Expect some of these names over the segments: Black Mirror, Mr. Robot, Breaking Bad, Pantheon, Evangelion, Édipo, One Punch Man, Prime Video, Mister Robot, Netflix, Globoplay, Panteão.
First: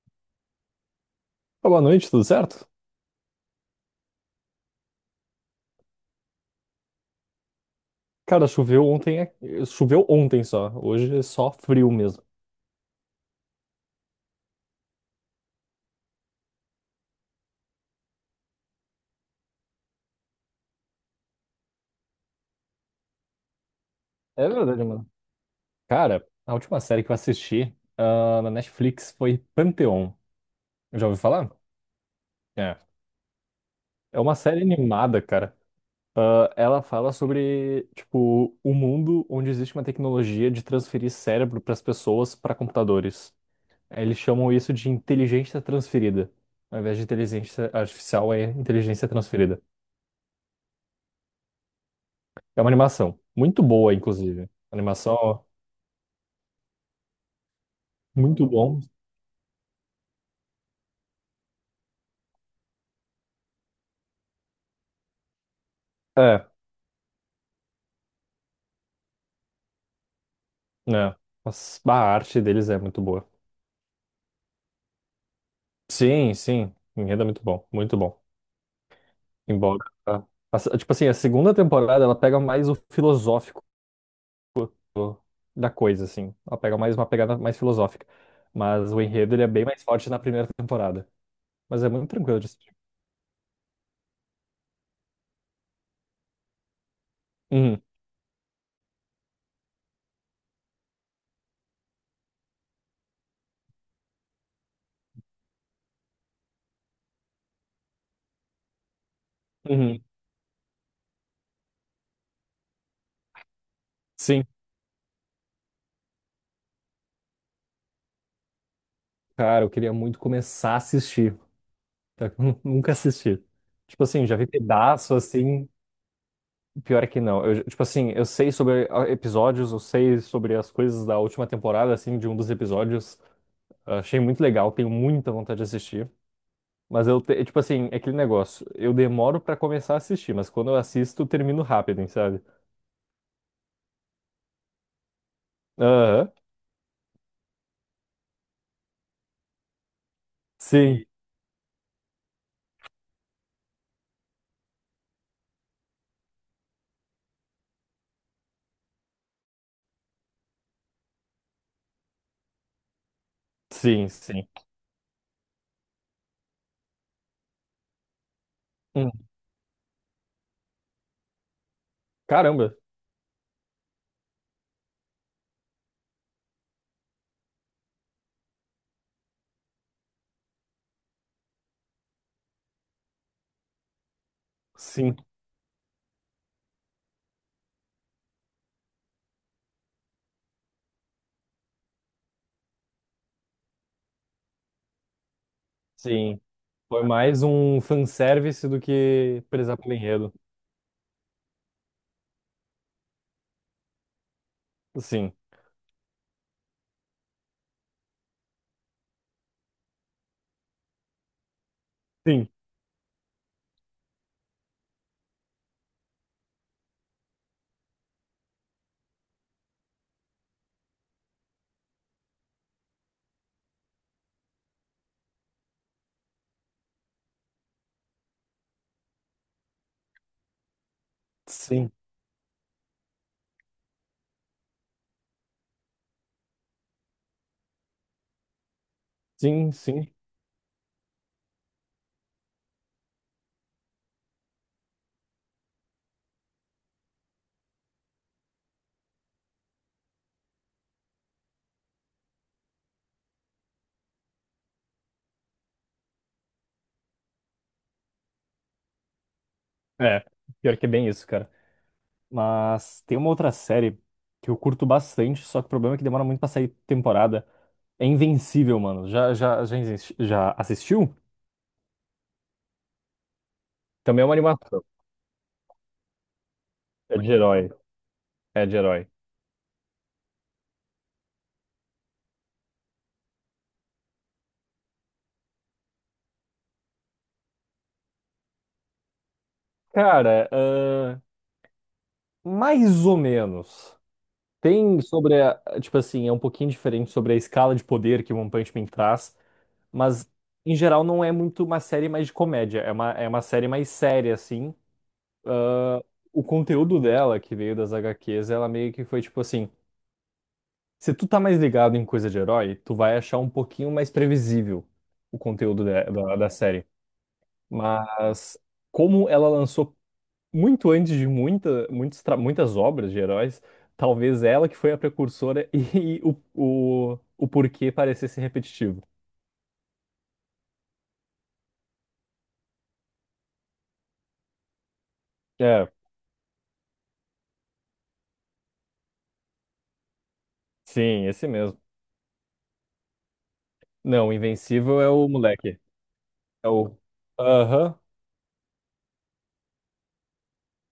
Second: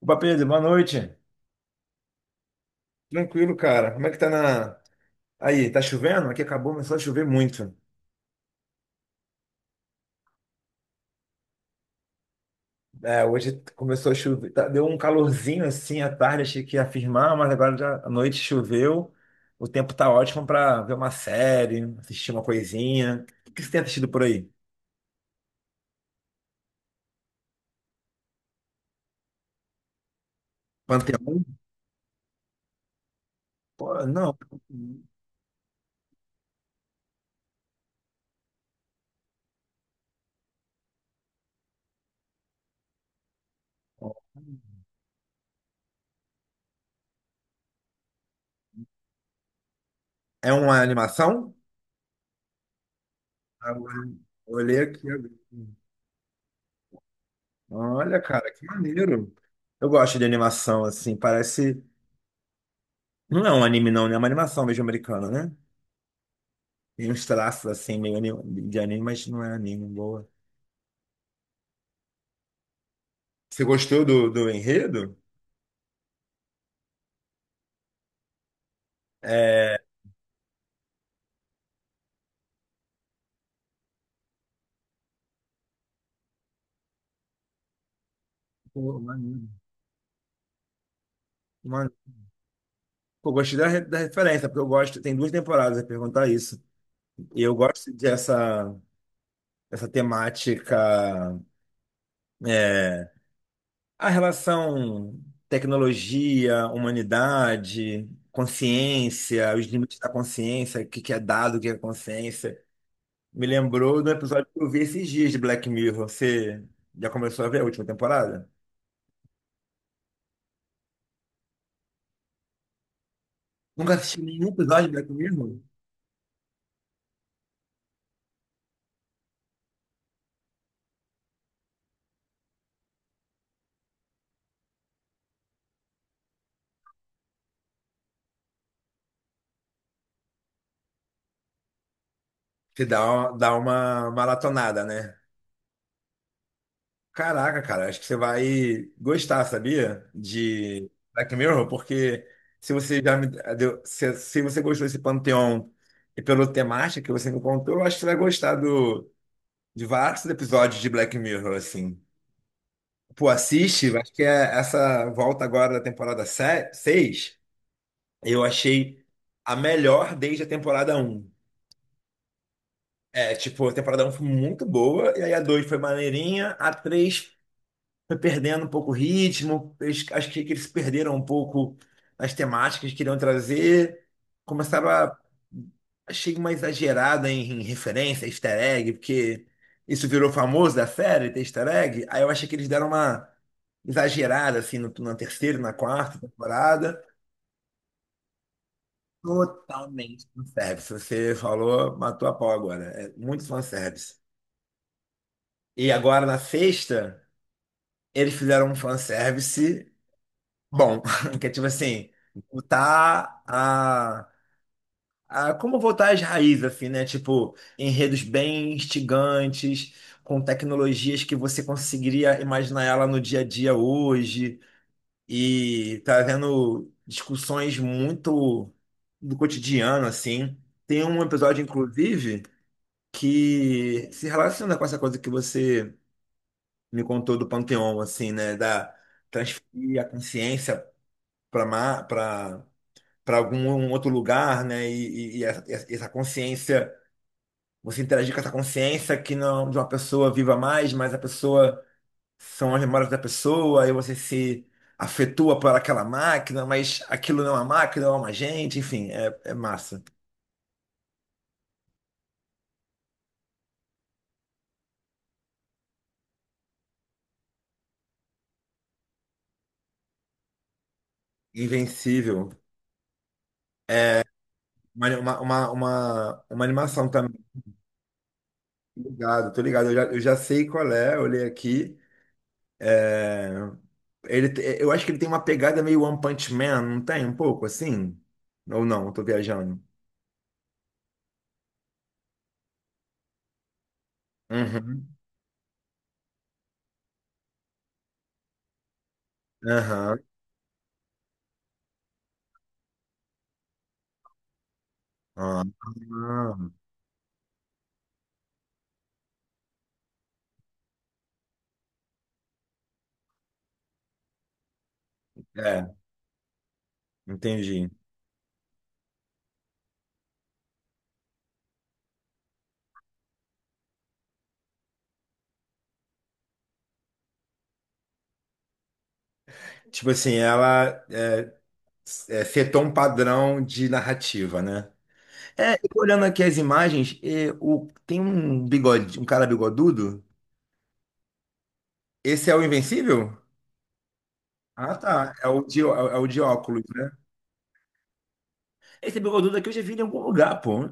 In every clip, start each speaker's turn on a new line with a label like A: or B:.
A: Opa, Pedro, boa noite.
B: Boa noite, tudo certo?
A: Tranquilo, cara. Como é que tá na. Aí, tá chovendo? Aqui acabou, começou a chover muito.
B: Cara, choveu ontem, choveu ontem só. Hoje é só frio mesmo.
A: É, hoje começou a chover. Deu um calorzinho assim à tarde, achei que ia firmar, mas agora já à noite choveu. O tempo tá ótimo pra ver uma série, assistir uma coisinha. O que você tem assistido por aí?
B: É verdade, mano. Cara, a última série que eu assisti, na Netflix foi Pantheon. Já ouviu
A: Panteão?
B: falar? É.
A: Pô,
B: É uma
A: não.
B: série animada, cara. Ah, ela fala sobre, tipo, o mundo onde existe uma tecnologia de transferir cérebro para as pessoas para computadores. Eles chamam isso de inteligência transferida. Ao invés de inteligência artificial, é inteligência transferida.
A: É uma animação?
B: É uma animação. Muito boa,
A: Agora,
B: inclusive.
A: olhei aqui. Agora.
B: Animação
A: Olha,
B: muito
A: cara, que
B: bom.
A: maneiro. Eu gosto de animação, assim, parece. Não é um anime, não, né? É uma animação mesmo americana, né?
B: É,
A: Tem uns traços assim, de anime, mas não é anime, boa.
B: né? Mas a arte deles é muito boa.
A: Você gostou do enredo?
B: Sim, sim. Enredo é muito bom. Muito bom.
A: É.
B: Embora. a- tipo assim, a segunda temporada ela pega mais o filosófico da coisa, assim. Ela pega mais uma pegada mais filosófica. Mas
A: Pô,
B: o enredo ele é
A: maneiro.
B: bem mais forte na primeira temporada. Mas é
A: Mano,
B: muito tranquilo de assistir.
A: pô, gostei da referência, porque eu gosto. Tem duas temporadas, eu ia perguntar isso. E eu
B: Uhum,
A: gosto dessa essa temática. É, a relação tecnologia, humanidade, consciência, os limites
B: uhum.
A: da consciência, o que que é dado, o que é consciência. Me lembrou do
B: Sim.
A: episódio que eu vi esses dias de Black Mirror. Você já começou a ver a última temporada?
B: Cara, eu queria muito começar a assistir. Tá? Nunca assisti.
A: Nunca
B: Tipo
A: assisti
B: assim, já vi
A: nenhum episódio de Black
B: pedaço
A: Mirror?
B: assim. Pior é que não. Eu, tipo assim, eu sei sobre episódios, eu sei sobre as coisas da última temporada, assim, de um dos episódios. Ah, achei muito legal, tenho muita vontade de assistir. Mas eu, tipo assim, é aquele negócio. Eu demoro pra começar a assistir, mas quando eu assisto, eu termino rápido, hein, sabe?
A: Você dá dá uma maratonada, né?
B: Aham.
A: Caraca, cara, acho que você vai gostar, sabia? De
B: Sim,
A: Black Mirror, porque se você já me deu, se você gostou desse panteão e pela temática que você me contou, eu acho que você vai gostar de vários episódios de Black Mirror, assim. Pô, assiste,
B: sim,
A: acho que
B: sim.
A: é essa volta agora da temporada 6. Eu achei
B: Hum,
A: a melhor desde a temporada um.
B: caramba.
A: É, tipo, a temporada um foi muito boa, e aí a 2 foi maneirinha, a 3 foi perdendo um pouco o ritmo, acho que eles perderam um pouco as temáticas que queriam trazer, começaram a...
B: Sim,
A: Achei uma exagerada em referência, easter egg, porque isso virou famoso da série, ter easter egg, aí eu achei que eles deram uma exagerada, assim, na terceira, e na quarta
B: sim. Foi
A: temporada.
B: mais um fanservice do que prezar pelo
A: Totalmente
B: enredo.
A: fanservice. Você falou, matou a pau agora. É muito fanservice.
B: Sim,
A: E agora na sexta, eles fizeram um fanservice bom. Que é tipo assim,
B: sim,
A: voltar a. Como voltar às raízes, assim, né? Tipo, enredos bem instigantes, com tecnologias que você conseguiria imaginar ela no dia a dia hoje. E trazendo discussões muito do cotidiano, assim. Tem um episódio,
B: sim,
A: inclusive. Que se relaciona com essa coisa que você me contou do Panteão, assim, né? Da
B: sim,
A: transferir a
B: sim.
A: consciência para para algum outro lugar, né? E essa, essa consciência, você interagir com essa consciência que não é de uma pessoa viva mais, mas a pessoa são as memórias da pessoa, e você se afetua por aquela máquina, mas aquilo não é uma máquina, é uma gente, enfim, é, é massa.
B: É, pior que é bem isso, cara. Mas tem uma outra série que eu curto bastante, só que o problema é que demora muito pra sair temporada. É Invencível, mano. Já, já assistiu?
A: Invencível.
B: Também é uma animação.
A: Uma animação
B: É de
A: também.
B: herói. É de
A: Tô
B: herói.
A: ligado, tô ligado. Eu já sei qual é, eu olhei aqui. É. Eu acho que ele tem uma pegada meio One Punch Man, não tem? Um pouco assim? Ou não, eu tô viajando.
B: Cara, mais ou menos. Tem
A: Uhum.
B: sobre tipo assim, é um pouquinho diferente sobre a escala de poder que One Punch Man traz,
A: Aham.
B: mas em geral não é muito uma série mais de comédia, é uma série mais séria, assim.
A: Ah,
B: O
A: ah.
B: conteúdo dela, que veio das HQs, ela meio que foi tipo assim. Se tu tá mais ligado em coisa de herói, tu vai achar um pouquinho mais previsível o conteúdo
A: É,
B: da, da série.
A: entendi.
B: Mas como ela lançou muito antes de muitas obras de heróis, talvez ela que foi a precursora e o porquê parecesse repetitivo.
A: Tipo assim, é, setou um padrão de narrativa, né? É,
B: É,
A: eu tô olhando aqui as imagens, e o, tem um bigode, um cara bigodudo.
B: sim, esse mesmo.
A: Esse é o Invencível?
B: Não, o
A: Ah,
B: Invencível é o
A: tá. É
B: moleque.
A: é o de
B: É
A: óculos,
B: o.
A: né?
B: Aham.
A: Esse bigodudo aqui eu já vi em algum lugar, pô.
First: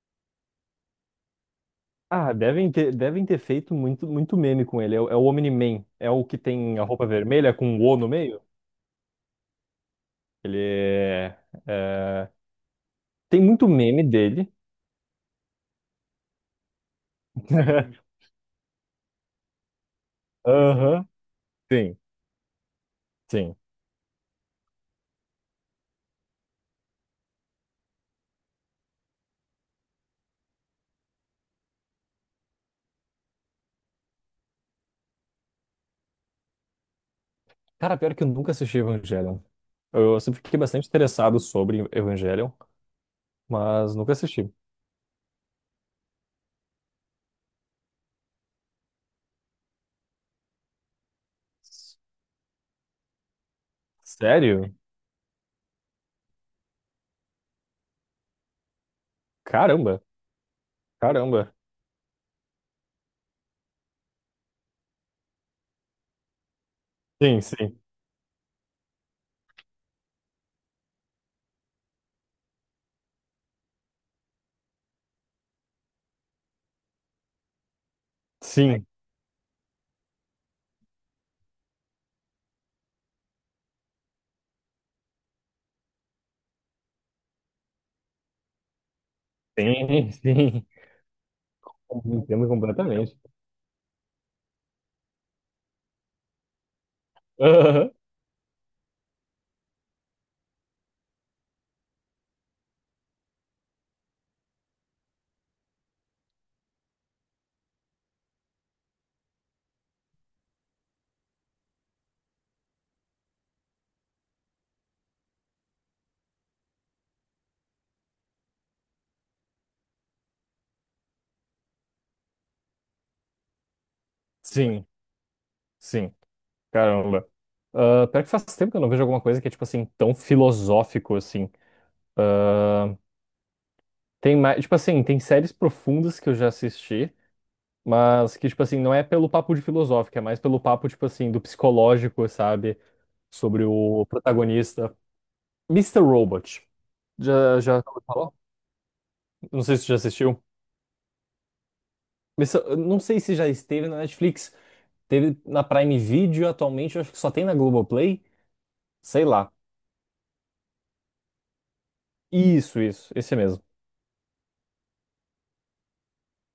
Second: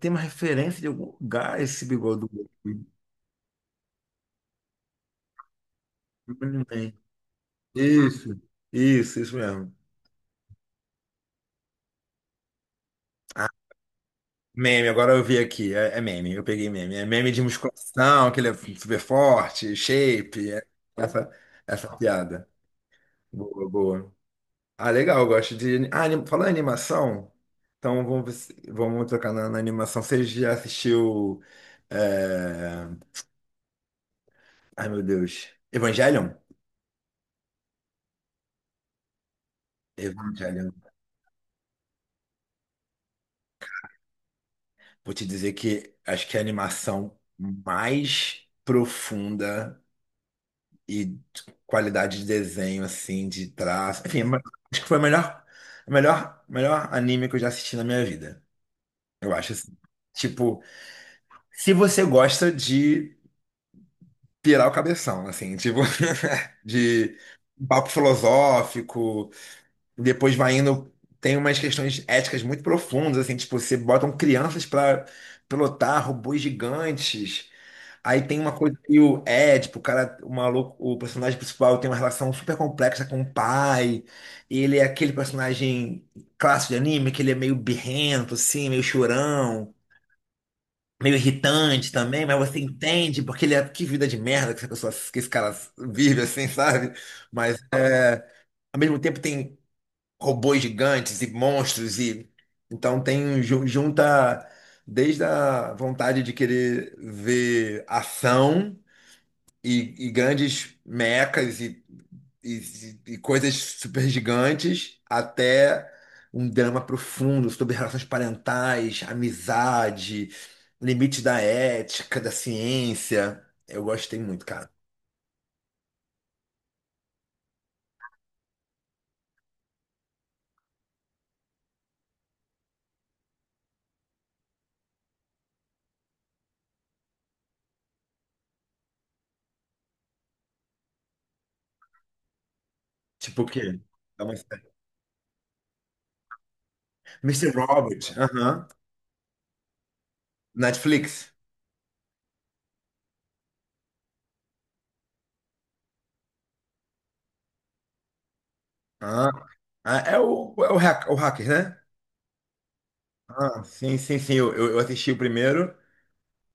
A: Tem uma referência de algum lugar esse
B: Ah,
A: bigodudo aqui.
B: devem ter feito muito, muito meme com ele. É, o é o Omni-Man. É o que
A: Mas não
B: tem a
A: tem.
B: roupa vermelha com o O no
A: Isso,
B: meio?
A: isso mesmo.
B: Ele é, tem
A: Ah,
B: muito meme dele.
A: meme, agora eu vi aqui. É, é meme, eu peguei meme. É meme de musculação, que ele é super forte, shape. É
B: Aham.
A: essa, essa
B: Sim,
A: piada.
B: sim.
A: Boa, boa. Ah, legal, eu gosto de. Ah, anim... falando em animação, então vamos, ver se- vamos tocar na animação. Você já assistiu. É, Ai, meu Deus. Evangelion?
B: Cara, pior que eu nunca assisti Evangelion. Eu sempre fiquei
A: Evangelion.
B: bastante interessado sobre Evangelion, mas nunca assisti.
A: Vou te dizer que acho que é a animação mais profunda e de qualidade de desenho, assim, de traço. Enfim,
B: Sério?
A: acho que foi o melhor, melhor anime que eu já assisti na minha vida. Eu acho assim.
B: Caramba,
A: Tipo,
B: caramba.
A: se você gosta de pirar o cabeção, assim, tipo, de
B: Sim, sim.
A: papo filosófico, Depois vai indo, tem umas questões éticas muito profundas, assim, tipo, você botam crianças para pilotar robôs gigantes. Aí tem uma coisa
B: Sim,
A: que o Édipo, o cara, o maluco, o personagem principal tem uma relação super complexa com o pai. Ele é aquele personagem clássico de anime, que ele é meio birrento, assim, meio chorão,
B: sim, sim.
A: meio irritante também, mas
B: Entendo
A: você
B: completamente.
A: entende porque ele é que vida de merda que essa pessoa, que esse cara vive, assim, sabe? Mas
B: Aham.
A: é, ao mesmo tempo tem robôs gigantes e monstros e então tem junta desde a vontade de querer ver ação e grandes mechas e, e coisas super gigantes até um drama profundo sobre relações parentais, amizade, limite da ética, da ciência. Eu gostei muito, cara.
B: Sim, sim. Caramba. Ah, pior que faz tempo que eu não vejo alguma coisa que é, tipo assim, tão filosófico, assim. Ah, tem mais, tipo assim, tem séries profundas que eu já assisti, mas que, tipo assim, não é pelo papo de filosófico, é mais pelo papo, tipo assim, do psicológico, sabe?
A: Tipo o
B: Sobre
A: quê?
B: o
A: É uma série.
B: protagonista. Mister Robot.
A: Mr.
B: Já
A: Robert,
B: falou?
A: aham.
B: Não sei se você já assistiu.
A: Netflix.
B: Mr. eu não sei se já esteve na Netflix. Teve na Prime Video atualmente, eu acho que só tem na Globoplay. Sei
A: Ah.
B: lá.
A: Ah, é o, é o, hack, o Hackers, né?
B: Isso, esse
A: Ah,
B: mesmo.
A: sim, sim, sim. Eu assisti o primeiro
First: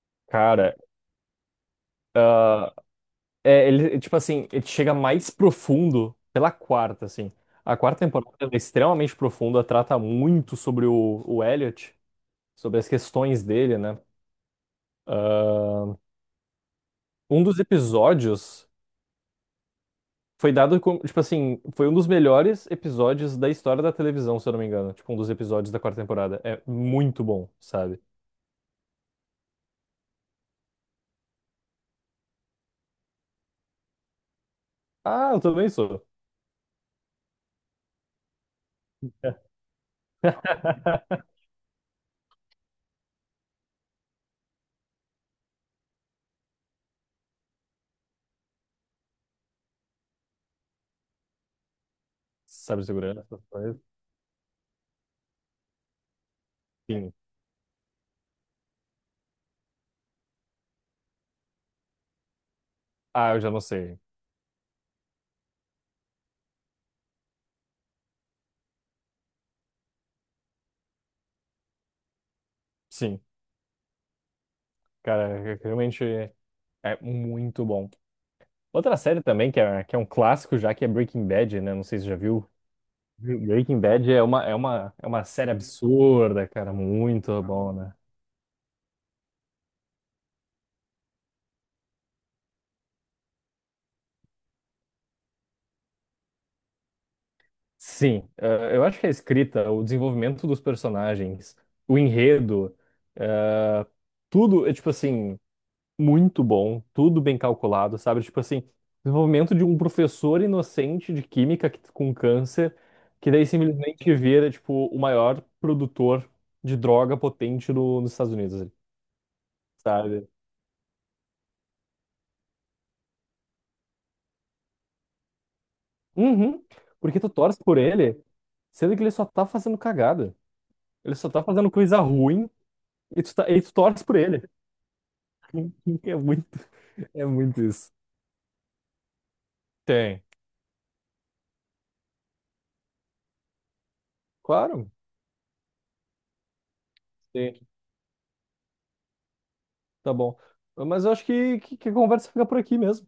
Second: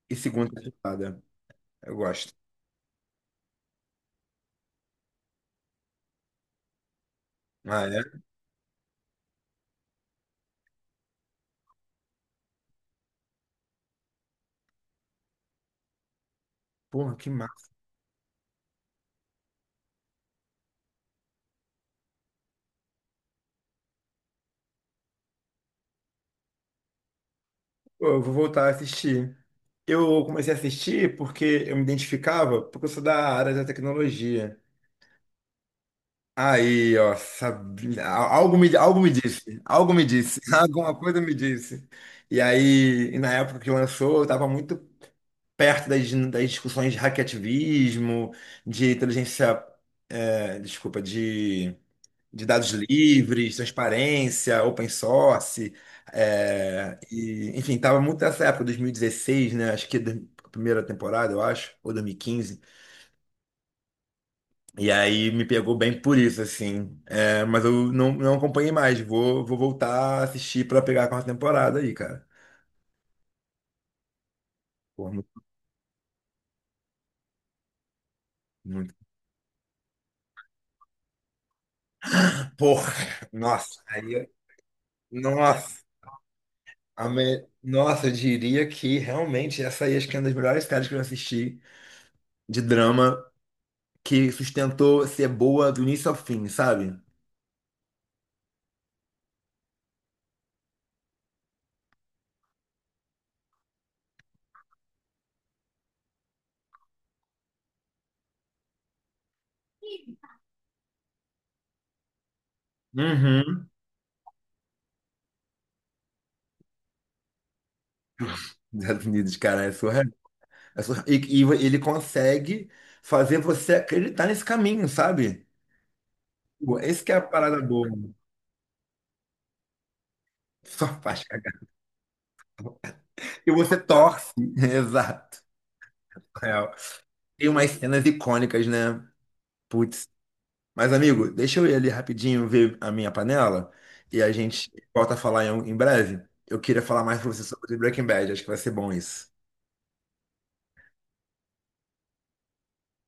A: e segunda
B: Cara,
A: temporada. Eu gosto.
B: é, ele, tipo assim, ele chega mais profundo pela quarta, assim. A
A: Ah,
B: quarta
A: é?
B: temporada ela é extremamente profunda, trata muito sobre o Elliot, sobre as questões dele, né?
A: Porra, que
B: Um dos
A: massa.
B: episódios foi dado como, tipo assim, foi um dos melhores episódios da história da televisão, se eu não me engano. Tipo, um dos episódios da quarta temporada. É muito bom, sabe?
A: Pô, eu vou voltar a assistir. Eu comecei a assistir porque eu me identificava, porque eu sou da área da tecnologia.
B: Ah, eu também sou.
A: Aí, ó, sabe, algo me disse, alguma coisa me disse. E aí, e na época que lançou, eu estava muito perto das discussões de hackativismo, de inteligência, é, desculpa, de dados
B: Sabe segurança?
A: livres, transparência, open source, é,
B: Sim.
A: e, enfim, estava muito nessa época, 2016, né? Acho que a primeira temporada, eu acho, ou 2015. E quinze.
B: Ah, eu já não sei.
A: E aí me pegou bem por isso, assim. É, mas eu não, não acompanhei mais. Vou, vou voltar a assistir para pegar a quarta temporada aí, cara.
B: Sim.
A: Porra,
B: Cara,
A: muito,
B: é, realmente é muito bom.
A: muito.
B: Outra série também que é um clássico já, que é Breaking Bad, né? Não sei se você já viu.
A: Porra,
B: Breaking
A: nossa,
B: Bad
A: aí,
B: é é uma série
A: nossa.
B: absurda, cara, muito bom, né?
A: Nossa, eu diria que realmente essa aí acho que é uma das melhores séries que eu assisti de drama que sustentou ser boa do início ao fim, sabe?
B: Sim, eu acho que a escrita, o desenvolvimento dos personagens, o enredo, eh, tudo é, tipo assim, muito bom, tudo bem calculado, sabe? Tipo assim, desenvolvimento de um professor inocente de química com câncer, que daí
A: Uhum.
B: simplesmente vira, tipo, o maior produtor de droga potente no, nos Estados Unidos.
A: Estados Unidos, cara, é surreal.
B: Sabe?
A: É surreal. E ele consegue fazer você acreditar nesse caminho, sabe?
B: Uhum.
A: Pô, esse que é
B: Porque
A: a
B: tu torce
A: parada
B: por
A: boa.
B: ele, sendo que ele só tá fazendo cagada.
A: Só
B: Ele
A: faz
B: só tá
A: cagar.
B: fazendo coisa ruim e
A: E
B: e tu
A: você
B: torce por
A: torce.
B: ele.
A: Exato.
B: É muito,
A: Surreal.
B: é
A: Tem
B: muito
A: umas
B: isso.
A: cenas icônicas, né? Putz.
B: Tem.
A: Mas, amigo, deixa eu ir ali rapidinho ver a minha panela e a gente
B: Claro,
A: volta a falar em breve. Eu queria falar mais pra você
B: tem.
A: sobre Breaking Bad. Acho que vai ser bom isso.
B: Tá bom. Mas eu acho que a conversa fica por aqui mesmo.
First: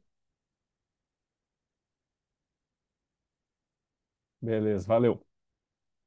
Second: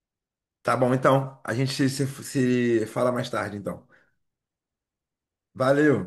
A: Tá bom, então. A gente se fala mais tarde, então.
B: Beleza, valeu.
A: Valeu!